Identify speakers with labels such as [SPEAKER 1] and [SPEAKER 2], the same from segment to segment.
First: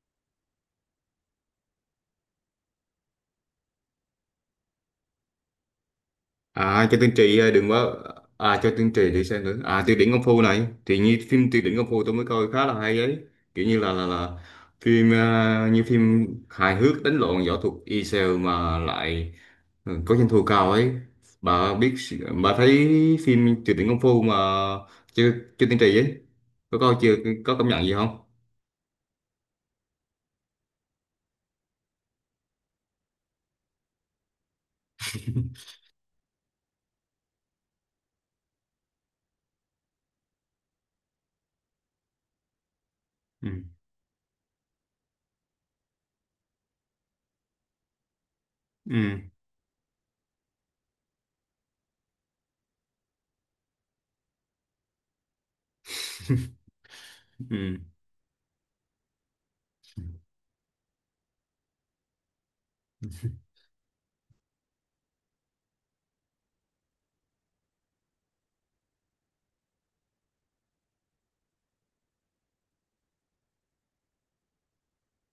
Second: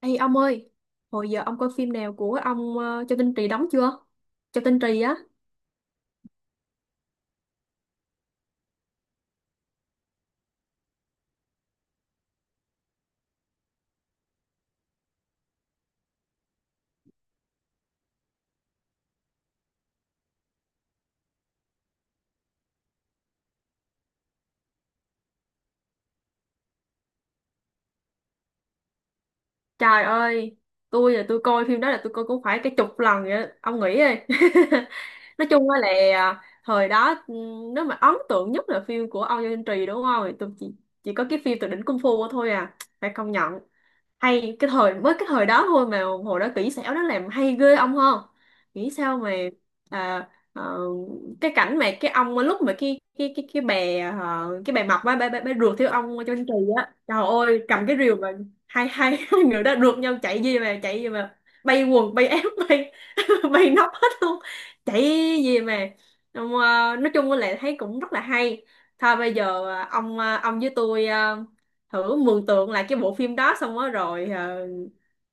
[SPEAKER 1] Ê ông ơi, hồi giờ ông coi phim nào của ông Châu Tinh Trì đóng chưa? Châu Tinh Trì á.
[SPEAKER 2] À cho tiên tri đừng quá à cho tiên tri để xem nữa à tiêu điển công phu này thì như phim tiêu điển công phu tôi mới coi khá là hay ấy kiểu như là phim như phim hài hước đánh lộn võ thuật y sale mà lại, ừ, có doanh thu cao ấy. Bà biết, bà thấy phim tiêu điển công phu mà. Chưa chưa tiên tri ấy, có coi chưa, có cảm nhận gì không?
[SPEAKER 1] Trời ơi, tôi coi phim đó là tôi coi cũng phải cái chục lần vậy á. Ông nghĩ đi. Nói chung á là thời đó, ừ, nếu mà ấn tượng nhất là phim của ông Châu Tinh Trì đúng không? Thì tôi chỉ có cái phim Tuyệt đỉnh Kung Fu thôi à. Phải công
[SPEAKER 2] Ừ.
[SPEAKER 1] nhận. Hay cái thời mới cái thời đó thôi mà hồi đó kỹ xảo nó làm hay ghê, ông hơn nghĩ sao
[SPEAKER 2] Ừ.
[SPEAKER 1] mà à, ờ, cái cảnh mà cái ông lúc mà cái bè mập á, bè rượt theo ông trên kỳ á, trời ơi,
[SPEAKER 2] Ừ.
[SPEAKER 1] cầm cái rìu mà hai hai hai người đó rượt nhau, chạy gì mà bay quần bay áo, bay bay nóc hết luôn, chạy gì mà. Ờ, nói chung là thấy cũng rất là hay. Thôi bây giờ, ông với tôi, thử mường tượng lại cái bộ phim đó xong đó rồi, ờ,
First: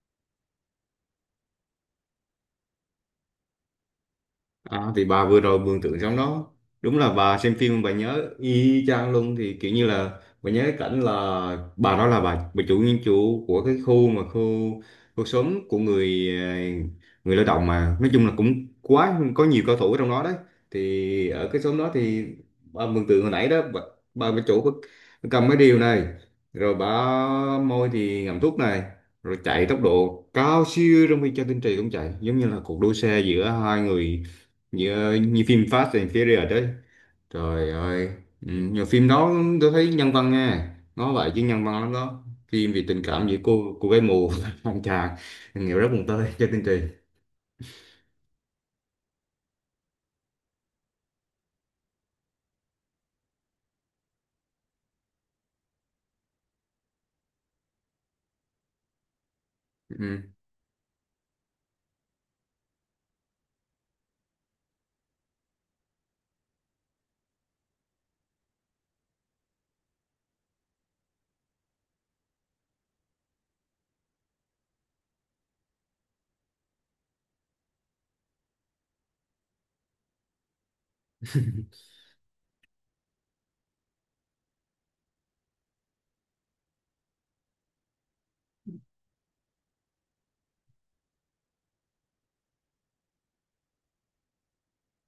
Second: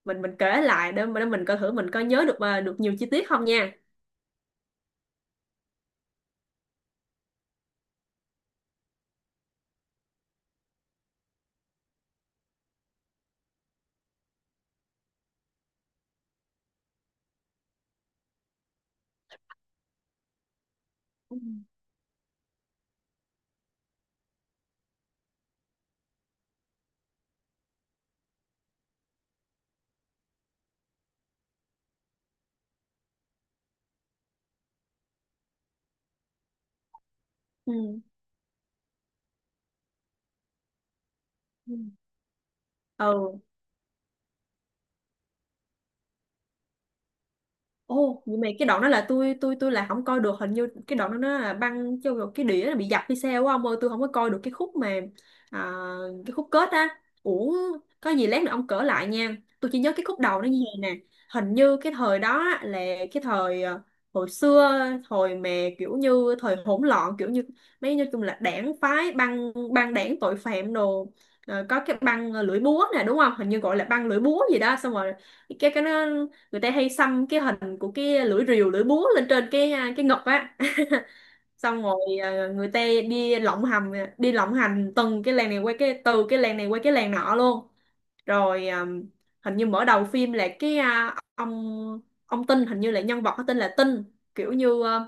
[SPEAKER 1] mình mình kể lại để mình coi thử mình có nhớ được, được nhiều chi tiết không nha.
[SPEAKER 2] À, thì bà vừa rồi mường tượng trong đó, đúng là bà xem phim bà nhớ y chang luôn. Thì kiểu như là bà nhớ cái cảnh là bà đó là bà chủ nhân chủ của cái khu mà khu khu xóm của người người lao động, mà nói chung là cũng quá có nhiều cao thủ ở trong đó đấy. Thì
[SPEAKER 1] Ừ.
[SPEAKER 2] ở cái xóm đó thì bà mường tượng hồi nãy đó, bà chủ bà cầm cái điều này, rồi bà môi thì ngậm thuốc này, rồi chạy tốc độ cao siêu trong khi cho tinh trì cũng chạy, giống như là cuộc đua xe giữa hai người, như phim Fast and Furious đấy. Trời
[SPEAKER 1] Ừ.
[SPEAKER 2] ơi. Ừ, nhiều phim đó tôi thấy nhân văn nha, nó vậy chứ nhân
[SPEAKER 1] Ừ.
[SPEAKER 2] văn lắm đó, phim về tình cảm giữa
[SPEAKER 1] Ừ.
[SPEAKER 2] cô gái mù anh chàng nghĩa rất buồn tơi cho chương trình.
[SPEAKER 1] Ồ, nhưng mà cái đoạn đó là tôi là không coi được, hình như cái đoạn đó nó là băng cho cái đĩa nó bị dập hay sao á ông ơi, tôi không có coi được cái khúc mà à, cái khúc kết á. Ủa, có gì lát nữa ông cỡ lại nha, tôi chỉ nhớ cái khúc
[SPEAKER 2] Ừ.
[SPEAKER 1] đầu nó như vậy nè. Hình như cái thời đó á, là cái thời, hồi xưa, thời mà kiểu như thời hỗn loạn, kiểu như mấy, nói chung là đảng phái, băng băng đảng tội phạm đồ. Ờ, có cái băng lưỡi búa nè đúng không, hình như gọi là băng lưỡi búa gì đó. Xong rồi cái nó người ta hay xăm cái hình của cái lưỡi rìu lưỡi búa lên trên cái, cái ngực á. Xong rồi, người ta đi lộng hành, đi lộng hành từng cái làng này qua từ cái làng này qua cái làng nọ luôn. Rồi hình như mở đầu phim là cái, ông Tinh, hình như là nhân vật có tên là Tinh, kiểu như à,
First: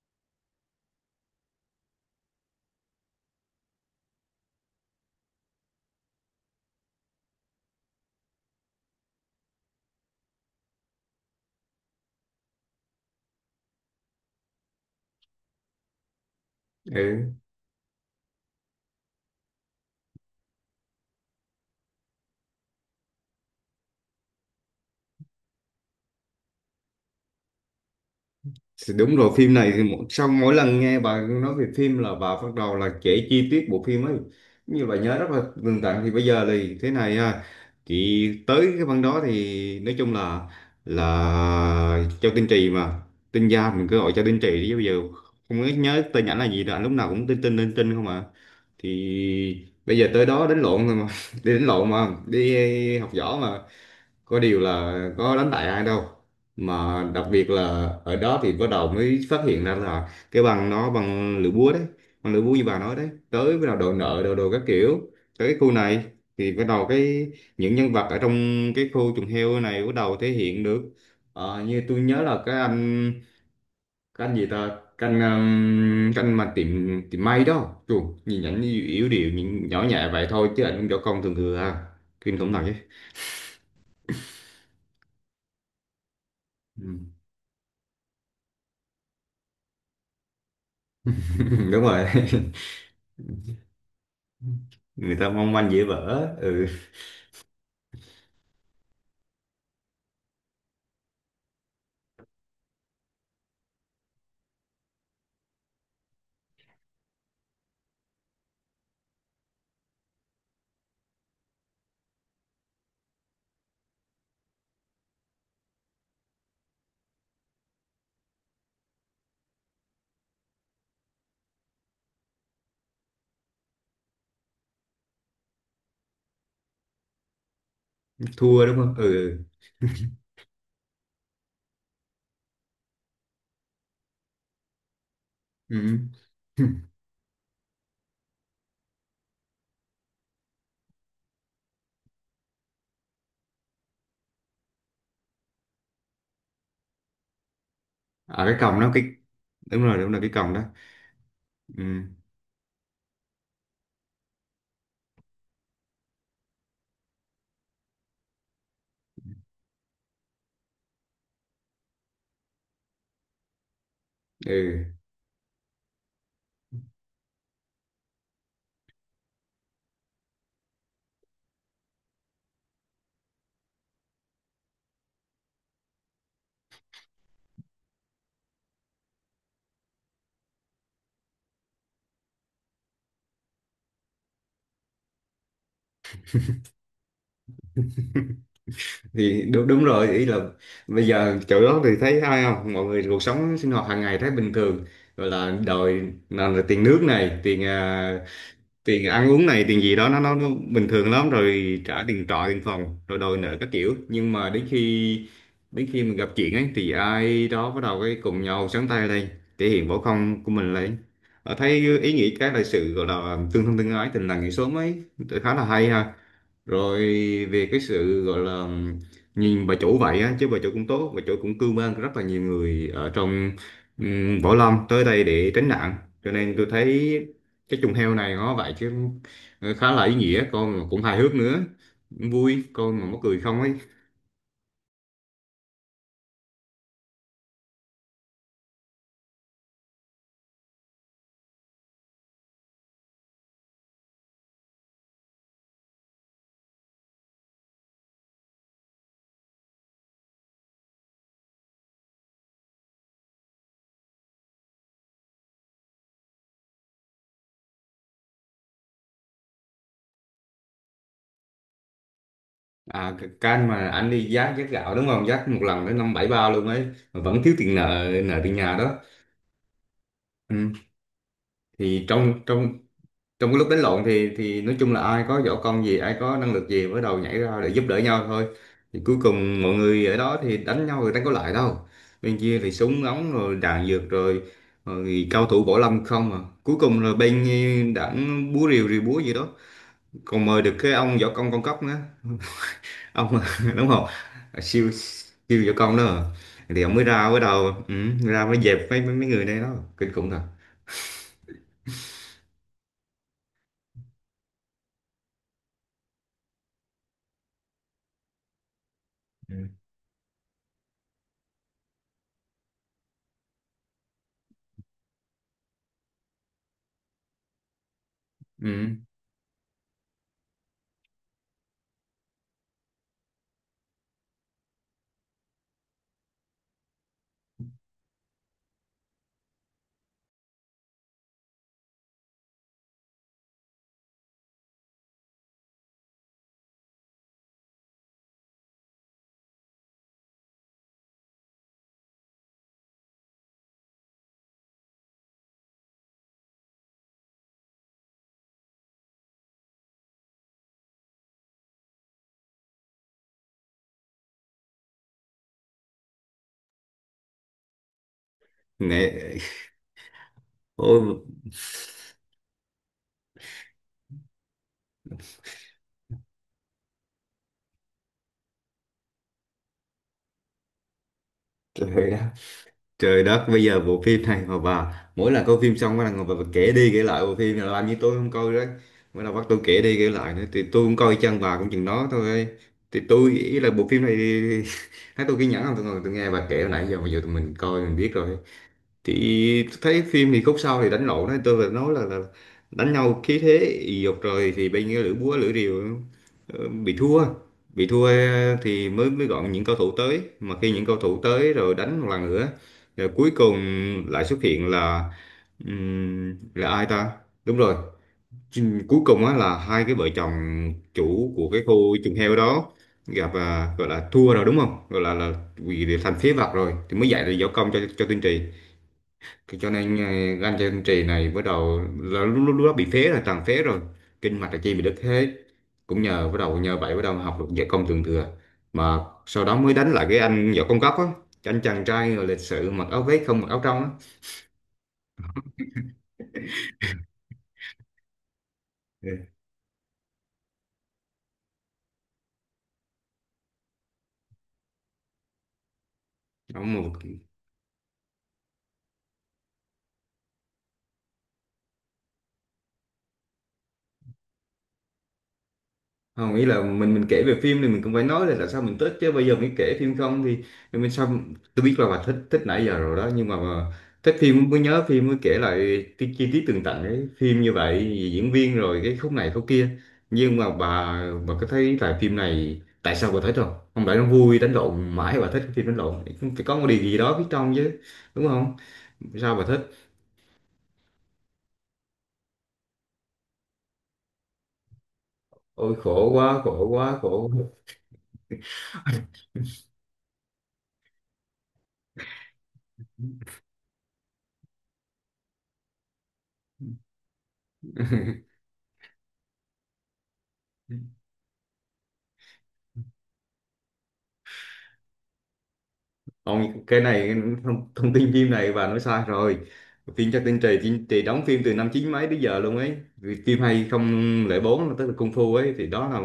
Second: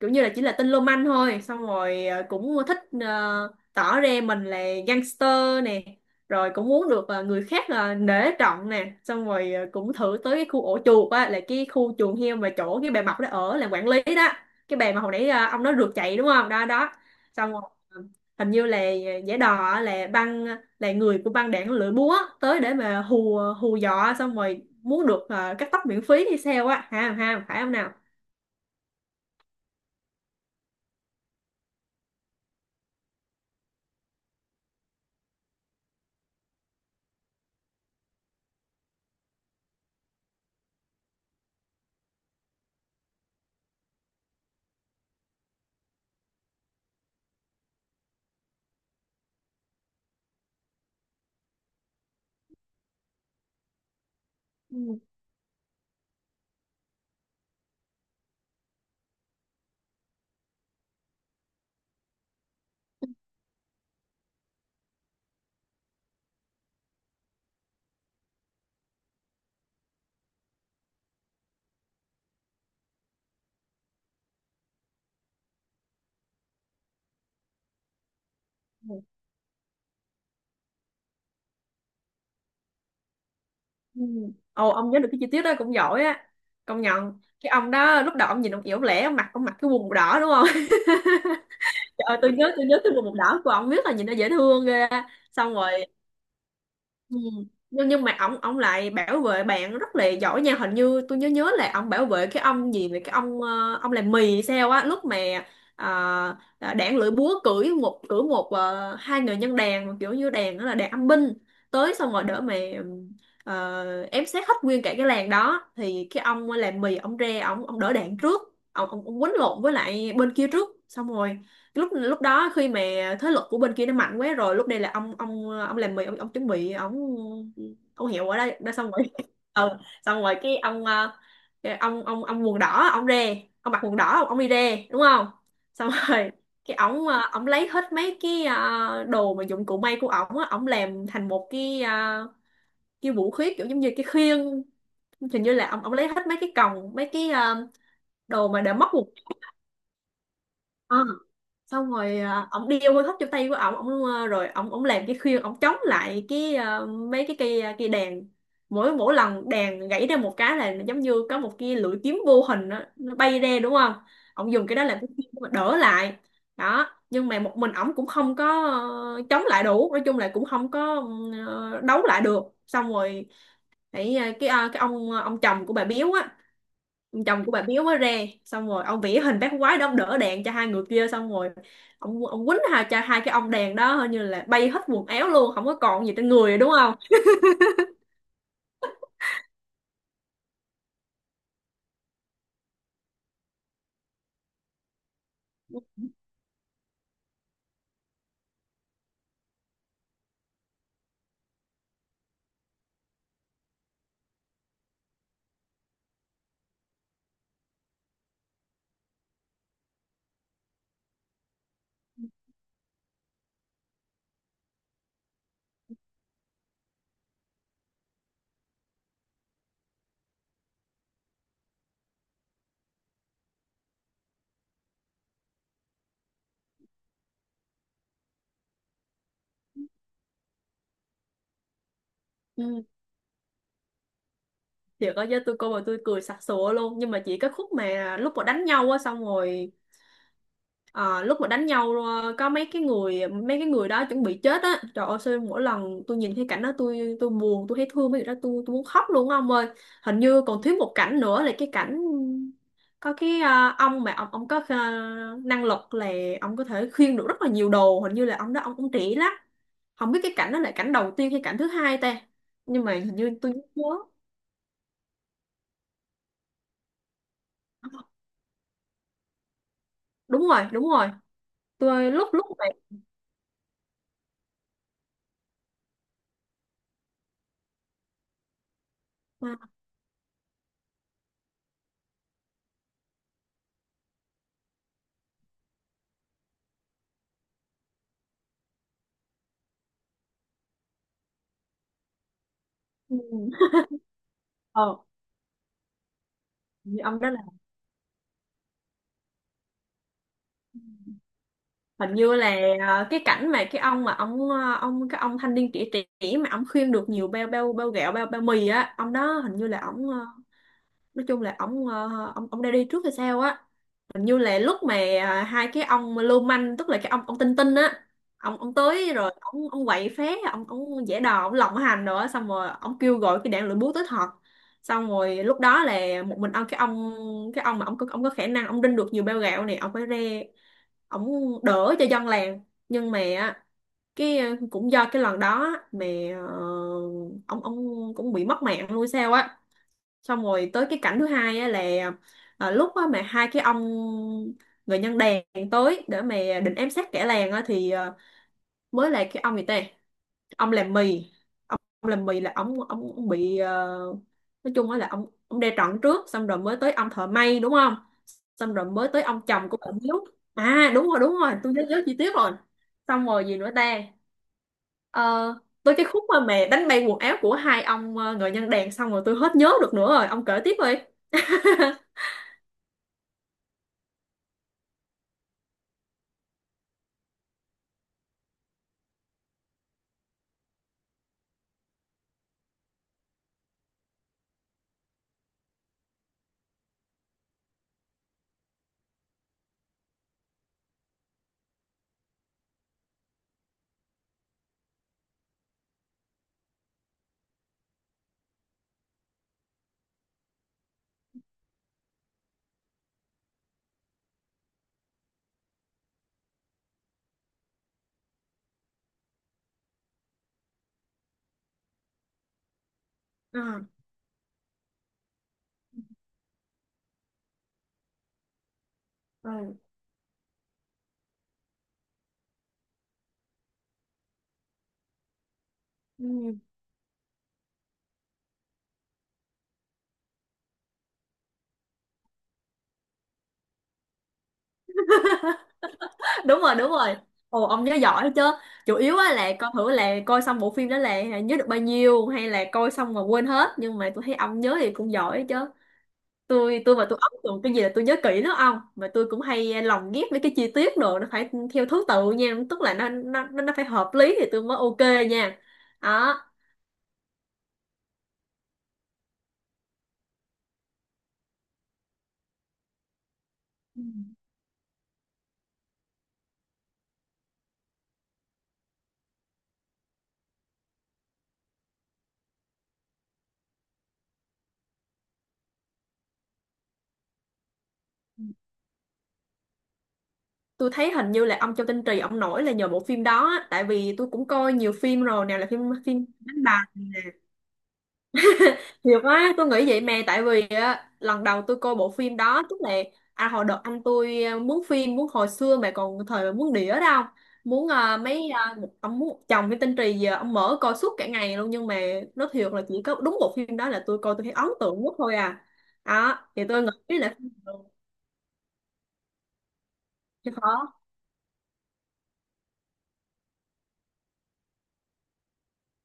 [SPEAKER 1] kiểu như là chỉ là tên lô manh thôi. Xong rồi cũng thích, tỏ ra mình là gangster nè, rồi cũng muốn được, người khác, nể trọng nè. Xong rồi, cũng thử tới cái khu ổ chuột á, là cái khu chuồng heo mà chỗ cái bà Mập đó ở làm quản lý đó, cái bà mà hồi nãy ông nói rượt chạy đúng không, đó đó.
[SPEAKER 2] Ừ.
[SPEAKER 1] Xong rồi hình như là giả đò á, là người của băng đảng lưỡi búa tới để mà hù hù dọa, xong rồi muốn được, cắt tóc miễn phí hay sao á, ha ha, phải không nào.
[SPEAKER 2] Thì đúng rồi, phim này thì sau mỗi lần nghe bà nói về phim là bà bắt đầu là kể chi tiết bộ phim ấy, như bà nhớ rất là tường tận. Thì bây giờ thì thế này thì tới cái phần đó thì nói chung là Châu Tinh Trì mà, Tinh Gia mình cứ gọi Châu Tinh Trì đi, bây giờ không có nhớ tên ảnh là gì nữa, lúc nào cũng Tinh Tinh Tinh Tinh không à. Thì bây giờ tới đó đánh lộn rồi mà đi đánh lộn mà đi học võ mà có điều
[SPEAKER 1] Ừ.
[SPEAKER 2] là có đánh bại ai đâu. Mà đặc biệt là ở đó thì bắt đầu mới phát hiện ra là cái bằng nó bằng lưỡi búa đấy, bằng lưỡi búa như bà nói đấy, tới bắt đầu đòi nợ đòi đồ các kiểu. Tới cái khu này thì bắt đầu cái những nhân vật ở trong cái khu chuồng heo này bắt đầu thể hiện được. Ờ, như tôi nhớ là cái anh, cái anh gì ta, cái anh mà tiệm tiệm may đó Chù, nhìn ảnh như yếu điệu nhìn nhỏ nhẹ vậy thôi chứ ảnh cũng võ công thường thường à, kinh khủng thật chứ.
[SPEAKER 1] Ừ. Ồ, ông nhớ được cái chi tiết đó cũng giỏi á, công
[SPEAKER 2] Ừ.
[SPEAKER 1] nhận. Cái ông đó lúc đầu ông nhìn ông yếu lẻ, ông mặc cái quần màu đỏ đúng không.
[SPEAKER 2] Đúng
[SPEAKER 1] Trời
[SPEAKER 2] rồi.
[SPEAKER 1] ơi, tôi nhớ cái quần màu đỏ của ông, biết là nhìn nó dễ thương ghê á.
[SPEAKER 2] Người ta mong
[SPEAKER 1] Xong
[SPEAKER 2] manh
[SPEAKER 1] rồi.
[SPEAKER 2] dễ vỡ. Ừ,
[SPEAKER 1] Ừ. Nhưng mà ông lại bảo vệ bạn rất là giỏi nha. Hình như tôi nhớ nhớ là ông bảo vệ cái ông gì vậy, cái ông, ông làm mì hay sao á, lúc mà uh, đảng lưỡi búa cưỡi một hai người nhân đàn mà kiểu như đàn đó là đàn âm binh, tới xong rồi đỡ mà ém xét hết nguyên cả cái làng đó. Thì cái ông làm mì ông ra, ông đỡ đạn trước, ông quýnh lộn với lại bên kia trước. Xong rồi lúc lúc đó khi mà thế lực của bên kia nó mạnh quá rồi, lúc đây là ông làm mì ông chuẩn bị ông hiệu ở đây
[SPEAKER 2] thua
[SPEAKER 1] đã.
[SPEAKER 2] đúng
[SPEAKER 1] Xong
[SPEAKER 2] không.
[SPEAKER 1] rồi
[SPEAKER 2] Ừ.
[SPEAKER 1] ừ, xong rồi cái ông, cái ông quần đỏ ông ra, ông mặc quần đỏ ông đi ra đúng không.
[SPEAKER 2] Ừ.
[SPEAKER 1] Xong rồi cái ổng, ổng lấy hết mấy cái, đồ mà dụng cụ may của ổng á, ổng làm thành một cái, cái vũ khí kiểu giống như cái khiên. Hình như là ổng ổng lấy hết mấy cái còng, mấy cái,
[SPEAKER 2] À,
[SPEAKER 1] đồ
[SPEAKER 2] cái
[SPEAKER 1] mà để
[SPEAKER 2] còng
[SPEAKER 1] móc
[SPEAKER 2] nó cái,
[SPEAKER 1] quần.
[SPEAKER 2] đúng rồi cái còng đó.
[SPEAKER 1] Ờ, xong
[SPEAKER 2] Ừ.
[SPEAKER 1] rồi ổng đi ông hơi hấp trong tay của ổng, rồi ổng ổng làm cái khuyên, ổng chống lại cái, mấy cái cây, cây đàn. Mỗi mỗi lần đàn gãy ra một cái là giống như có một cái lưỡi kiếm vô hình đó, nó bay ra đúng không. Ổng dùng cái đó làm
[SPEAKER 2] Ừ.
[SPEAKER 1] cái khuyên để mà đỡ lại đó. Nhưng mà một mình ổng cũng không có, chống lại đủ, nói chung là cũng không có, đấu lại được. Xong rồi cái ông, ông chồng của bà Biếu á, chồng của bà Biếu mới re. Xong rồi ông vẽ hình bác quái đó, ông đỡ đèn cho hai người kia. Xong rồi ông quýnh cho hai cái ông đèn đó, hình như là bay hết quần áo luôn không có còn gì trên người rồi, đúng không.
[SPEAKER 2] Thì đúng đúng rồi, ý là bây giờ chỗ đó thì thấy ai không, mọi người cuộc sống sinh hoạt hàng ngày thấy bình thường, gọi là đòi, nào là tiền nước này, tiền tiền ăn uống này, tiền gì đó, nó bình thường lắm rồi, trả tiền trọ tiền phòng rồi đòi nợ các kiểu. Nhưng mà đến khi, đến khi mình gặp chuyện ấy thì ai đó bắt đầu cái cùng nhau sáng tay lên, thể hiện võ công của mình lên. Ờ, thấy ý nghĩa cái là sự gọi là tương thân tương ái, tình làng nghĩa xóm ấy, khá là hay ha. Rồi về cái sự gọi là nhìn bà chủ vậy á, chứ bà chủ cũng tốt, bà chủ cũng cưu mang rất là nhiều người ở trong võ lâm tới đây để tránh nạn. Cho nên tôi thấy cái trùng heo này nó vậy chứ, ờ, khá là ý nghĩa con mà cũng hài hước nữa, vui
[SPEAKER 1] Ừ.
[SPEAKER 2] con mà mắc cười không ấy.
[SPEAKER 1] Thiệt có chứ, tôi coi mà tôi cười sặc sụa luôn, nhưng mà chỉ cái khúc mà lúc mà đánh nhau á. Xong rồi ờ, lúc mà đánh nhau, có mấy cái người, mấy cái người đó chuẩn bị chết á, trời ơi, sao mỗi lần tôi nhìn thấy cảnh đó tôi buồn, tôi thấy thương mấy người đó, tôi muốn khóc luôn á ông ơi. Hình như còn thiếu một cảnh nữa là cái cảnh có cái, ờ, ông mà ông có, năng lực là ông có thể khiêng được rất là nhiều đồ, hình như là ông đó ông cũng trẻ lắm. Không biết cái cảnh đó là cảnh đầu tiên hay cảnh thứ hai ta, nhưng mà
[SPEAKER 2] À
[SPEAKER 1] hình
[SPEAKER 2] cái
[SPEAKER 1] như tôi
[SPEAKER 2] can
[SPEAKER 1] nhớ
[SPEAKER 2] mà anh đi giác giác gạo đúng không, giác một lần tới năm bảy ba luôn ấy, mà vẫn thiếu tiền, nợ nợ tiền nhà đó.
[SPEAKER 1] đúng rồi,
[SPEAKER 2] Ừ.
[SPEAKER 1] đúng rồi.
[SPEAKER 2] Thì
[SPEAKER 1] Tôi lúc
[SPEAKER 2] trong
[SPEAKER 1] lúc
[SPEAKER 2] trong
[SPEAKER 1] này
[SPEAKER 2] trong cái lúc đánh lộn thì nói chung là ai có võ công gì, ai có năng lực gì mới đầu nhảy ra để giúp đỡ nhau thôi. Thì cuối
[SPEAKER 1] à,
[SPEAKER 2] cùng mọi người ở đó thì đánh nhau rồi đánh có lại đâu, bên kia thì súng ống rồi đạn dược rồi, rồi cao thủ võ lâm không à. Cuối cùng là bên đảng búa rìu, rìu búa gì đó, còn mời được cái ông võ công con cóc nữa. Ông
[SPEAKER 1] ừ,
[SPEAKER 2] đúng không. À,
[SPEAKER 1] ờ
[SPEAKER 2] siêu siêu võ công đó à. Thì ông
[SPEAKER 1] như
[SPEAKER 2] mới
[SPEAKER 1] ông
[SPEAKER 2] ra
[SPEAKER 1] đó,
[SPEAKER 2] mới đầu, ừ, ra mới dẹp mấy mấy mấy người này đó, kinh khủng thật.
[SPEAKER 1] hình như là, cái cảnh mà cái ông mà ông, cái ông thanh niên trẻ trẻ mà ông khuyên được nhiều bao bao bao gạo, bao bao mì á, ông đó
[SPEAKER 2] Ừ.
[SPEAKER 1] hình như là ông, nói chung là ông, ông đã đi trước hay sao á. Hình như là lúc mà, hai cái ông lưu manh tức là cái ông, Tinh Tinh á, ông
[SPEAKER 2] Ừ.
[SPEAKER 1] tới rồi ông quậy phá, ông giả đò ông lộng hành rồi á, xong rồi ông kêu gọi cái đạn lửa búa tới thật. Xong rồi lúc đó là một mình ông, cái ông cái ông mà ông có khả năng ông đinh được nhiều bao gạo này, ông phải ra ông đỡ cho dân làng. Nhưng mà á, cái, cũng do cái lần đó mà ờ, ông cũng bị mất mạng luôn sao á. Xong rồi tới cái cảnh thứ hai á, là lúc á mà hai cái ông người nhân đèn tới để mà định ám sát kẻ làng á, thì mới là cái ông gì ta, ông làm mì. Ông làm mì là ông bị, nói chung á là ông đe trọn trước. Xong rồi mới tới ông thợ may đúng không. Xong rồi mới tới
[SPEAKER 2] Nè,
[SPEAKER 1] ông chồng của bà Hiếu. À
[SPEAKER 2] ôi
[SPEAKER 1] đúng rồi, đúng rồi, tôi nhớ nhớ chi tiết rồi. Xong rồi gì nữa ta. Ờ, tới cái khúc mà mẹ đánh bay quần áo của hai ông, người nhân đèn, xong rồi tôi hết nhớ được nữa rồi, ông kể tiếp đi.
[SPEAKER 2] trời ơi. Trời đất, bây giờ bộ phim này mà bà mỗi lần coi phim xong bà ngồi bà kể đi kể lại bộ phim này làm như tôi không coi đấy. Bắt đầu bắt tôi kể đi kể lại nữa thì tôi cũng coi chân bà cũng chừng đó thôi. Thì tôi nghĩ là bộ phim này thấy tôi kiên nhẫn không, tôi ngồi tôi nghe bà kể hồi nãy giờ, bây giờ tụi mình coi mình biết rồi. Thì thấy phim thì khúc sau thì đánh lộn đó, tôi phải nói là đánh nhau khí thế ì dục rồi, thì bên cái lưỡi búa lưỡi rìu, ờ, bị thua, bị thua, thì mới mới gọi những cầu thủ tới. Mà khi những cầu thủ tới rồi đánh một lần nữa, rồi cuối cùng lại xuất hiện là ai ta, đúng rồi. Cuối cùng á là hai cái vợ chồng chủ của cái khu chuồng heo đó gặp
[SPEAKER 1] Ờ.
[SPEAKER 2] gọi là thua rồi đúng không, gọi là vì thành phế vật rồi thì mới dạy là võ công cho Tiên Trì. Cái cho nên ờ, gan chân trì này bắt đầu là lúc, lúc đó bị phế rồi, tràn phế rồi, kinh mạch là chi bị đứt hết, cũng nhờ bắt
[SPEAKER 1] Ừ.
[SPEAKER 2] đầu nhờ vậy bắt đầu học được võ công thượng thừa. Mà sau đó mới đánh lại cái anh võ công cấp á, cái anh chàng trai rồi lịch sự mặc áo vest không mặc áo trong á.
[SPEAKER 1] Đúng rồi, đúng rồi. Ồ, ông nhớ giỏi chứ. Chủ
[SPEAKER 2] Ừ.
[SPEAKER 1] yếu á là coi thử là coi xong bộ phim đó là nhớ được bao nhiêu hay là coi xong mà quên hết, nhưng mà tôi thấy ông nhớ thì cũng giỏi chứ.
[SPEAKER 2] Ông
[SPEAKER 1] tôi
[SPEAKER 2] một,
[SPEAKER 1] tôi mà tôi ấn tượng cái gì là tôi nhớ kỹ lắm ông, mà tôi cũng hay lồng ghép mấy cái chi tiết đồ nó phải theo thứ tự nha, tức là nó phải hợp lý thì tôi mới ok nha,
[SPEAKER 2] không
[SPEAKER 1] đó.
[SPEAKER 2] ý là mình kể về phim thì mình cũng phải nói là tại sao mình thích chứ, bây giờ mình kể phim không thì thì mình sao. Tôi biết là bà thích thích nãy giờ rồi đó, nhưng mà
[SPEAKER 1] Ừ.
[SPEAKER 2] thích phim mới nhớ phim, mới kể lại cái chi tiết tường tận ấy, phim như vậy diễn viên rồi cái khúc này khúc kia. Nhưng mà bà có thấy là phim này tại sao bà thích không? Không phải nó vui đánh lộn mãi bà thích cái phim đánh lộn, phải có một điều gì đó phía trong chứ, đúng không? Sao bà thích?
[SPEAKER 1] Tôi thấy hình như là ông Châu Tinh Trì ông nổi là nhờ bộ phim đó á, tại vì tôi cũng coi nhiều phim rồi, nào là
[SPEAKER 2] Ôi
[SPEAKER 1] phim
[SPEAKER 2] khổ
[SPEAKER 1] phim
[SPEAKER 2] quá
[SPEAKER 1] đánh
[SPEAKER 2] khổ
[SPEAKER 1] bạc.
[SPEAKER 2] quá khổ quá.
[SPEAKER 1] Thiệt quá, tôi nghĩ vậy mà. Tại vì á, lần đầu tôi coi bộ phim đó, tức là à, hồi đợt anh tôi, mướn phim, mướn hồi xưa mà còn thời mà mướn đĩa đó, không muốn à, mấy à, một- ông muốn chồng cái tên Trì, giờ ông mở coi suốt cả ngày luôn. Nhưng mà nó thiệt là chỉ có đúng bộ phim đó là tôi coi tôi thấy ấn tượng nhất thôi à. Đó thì
[SPEAKER 2] Ông cái
[SPEAKER 1] tôi
[SPEAKER 2] này cái
[SPEAKER 1] nghĩ là phim
[SPEAKER 2] thông,
[SPEAKER 1] được
[SPEAKER 2] thông tin phim này bà nói sai rồi. Phim Trác Tinh
[SPEAKER 1] chứ
[SPEAKER 2] Trì thì,
[SPEAKER 1] khó.
[SPEAKER 2] thì đóng phim từ năm chín mấy tới giờ luôn ấy. Vì phim 2004 tức là Kung Fu ấy thì đó là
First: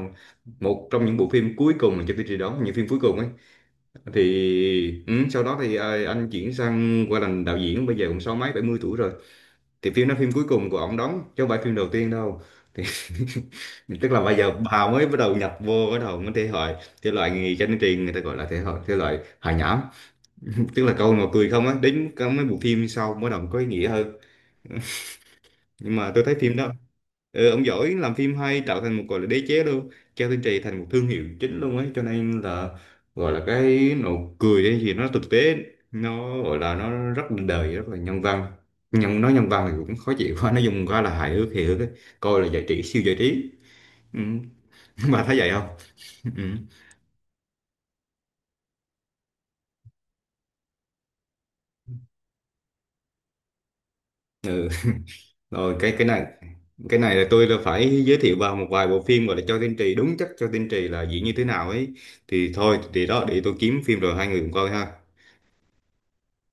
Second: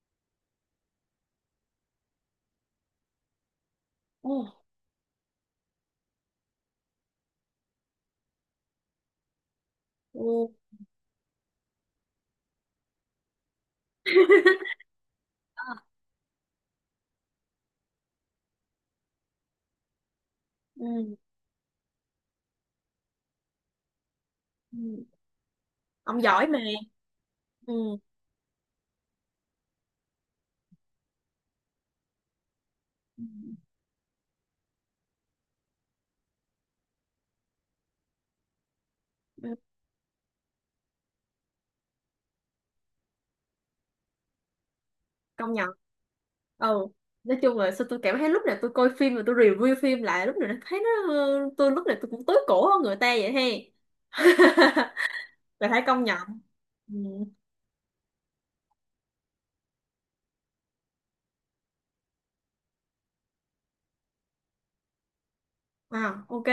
[SPEAKER 2] một trong những bộ phim cuối cùng mà Trác Tinh Trì đóng, những phim cuối cùng ấy.
[SPEAKER 1] Ừ.
[SPEAKER 2] Thì ừ, sau đó thì anh chuyển sang qua làm đạo diễn, bây giờ cũng sáu mấy bảy mươi tuổi rồi. Thì phim đó phim cuối
[SPEAKER 1] Ừ.
[SPEAKER 2] cùng của ông đóng chứ không phải phim đầu tiên đâu. Thì tức là bây giờ bà mới bắt đầu nhập vô, bắt đầu mới thể loại, thể loại nghề Trác Tinh Trì người ta gọi là thể loại, thể loại hài nhảm, tức là câu
[SPEAKER 1] Ừ.
[SPEAKER 2] nào cười không á, đến có mấy bộ phim sau mới đầu có ý nghĩa hơn.
[SPEAKER 1] Ừ.
[SPEAKER 2] Nhưng mà
[SPEAKER 1] Ông
[SPEAKER 2] tôi thấy
[SPEAKER 1] giỏi
[SPEAKER 2] phim
[SPEAKER 1] mà.
[SPEAKER 2] đó, ừ, ông giỏi,
[SPEAKER 1] Ừ.
[SPEAKER 2] làm phim hay tạo thành một gọi là đế chế luôn. Cao Thiên Trì thành một thương hiệu chính luôn ấy, cho nên là gọi là cái nụ cười hay gì nó thực tế, nó gọi là nó rất là đời, rất là nhân văn. Nhưng nói nhân
[SPEAKER 1] Ừ.
[SPEAKER 2] văn thì cũng khó chịu quá, nó dùng quá là hài hước hề hước ấy. Coi là giải trí, siêu giải trí. Ừ. Bà thấy vậy
[SPEAKER 1] Công
[SPEAKER 2] không?
[SPEAKER 1] nhận.
[SPEAKER 2] Ừ.
[SPEAKER 1] Ừ. Nói chung là sao tôi cảm thấy lúc nào tôi coi phim mà tôi review phim lại, lúc nào nó thấy nó, tôi lúc nào tôi cũng tối cổ hơn người ta vậy he,
[SPEAKER 2] Ừ.
[SPEAKER 1] là
[SPEAKER 2] Rồi
[SPEAKER 1] phải
[SPEAKER 2] cái
[SPEAKER 1] công
[SPEAKER 2] cái
[SPEAKER 1] nhận.
[SPEAKER 2] này cái này là
[SPEAKER 1] Ừ.
[SPEAKER 2] tôi là phải giới thiệu vào một vài bộ phim gọi là cho tiên tri đúng chất, cho tiên tri là diễn như thế nào ấy. Thì thôi thì đó, để tôi kiếm phim rồi hai người cùng coi ha.
[SPEAKER 1] À, ok.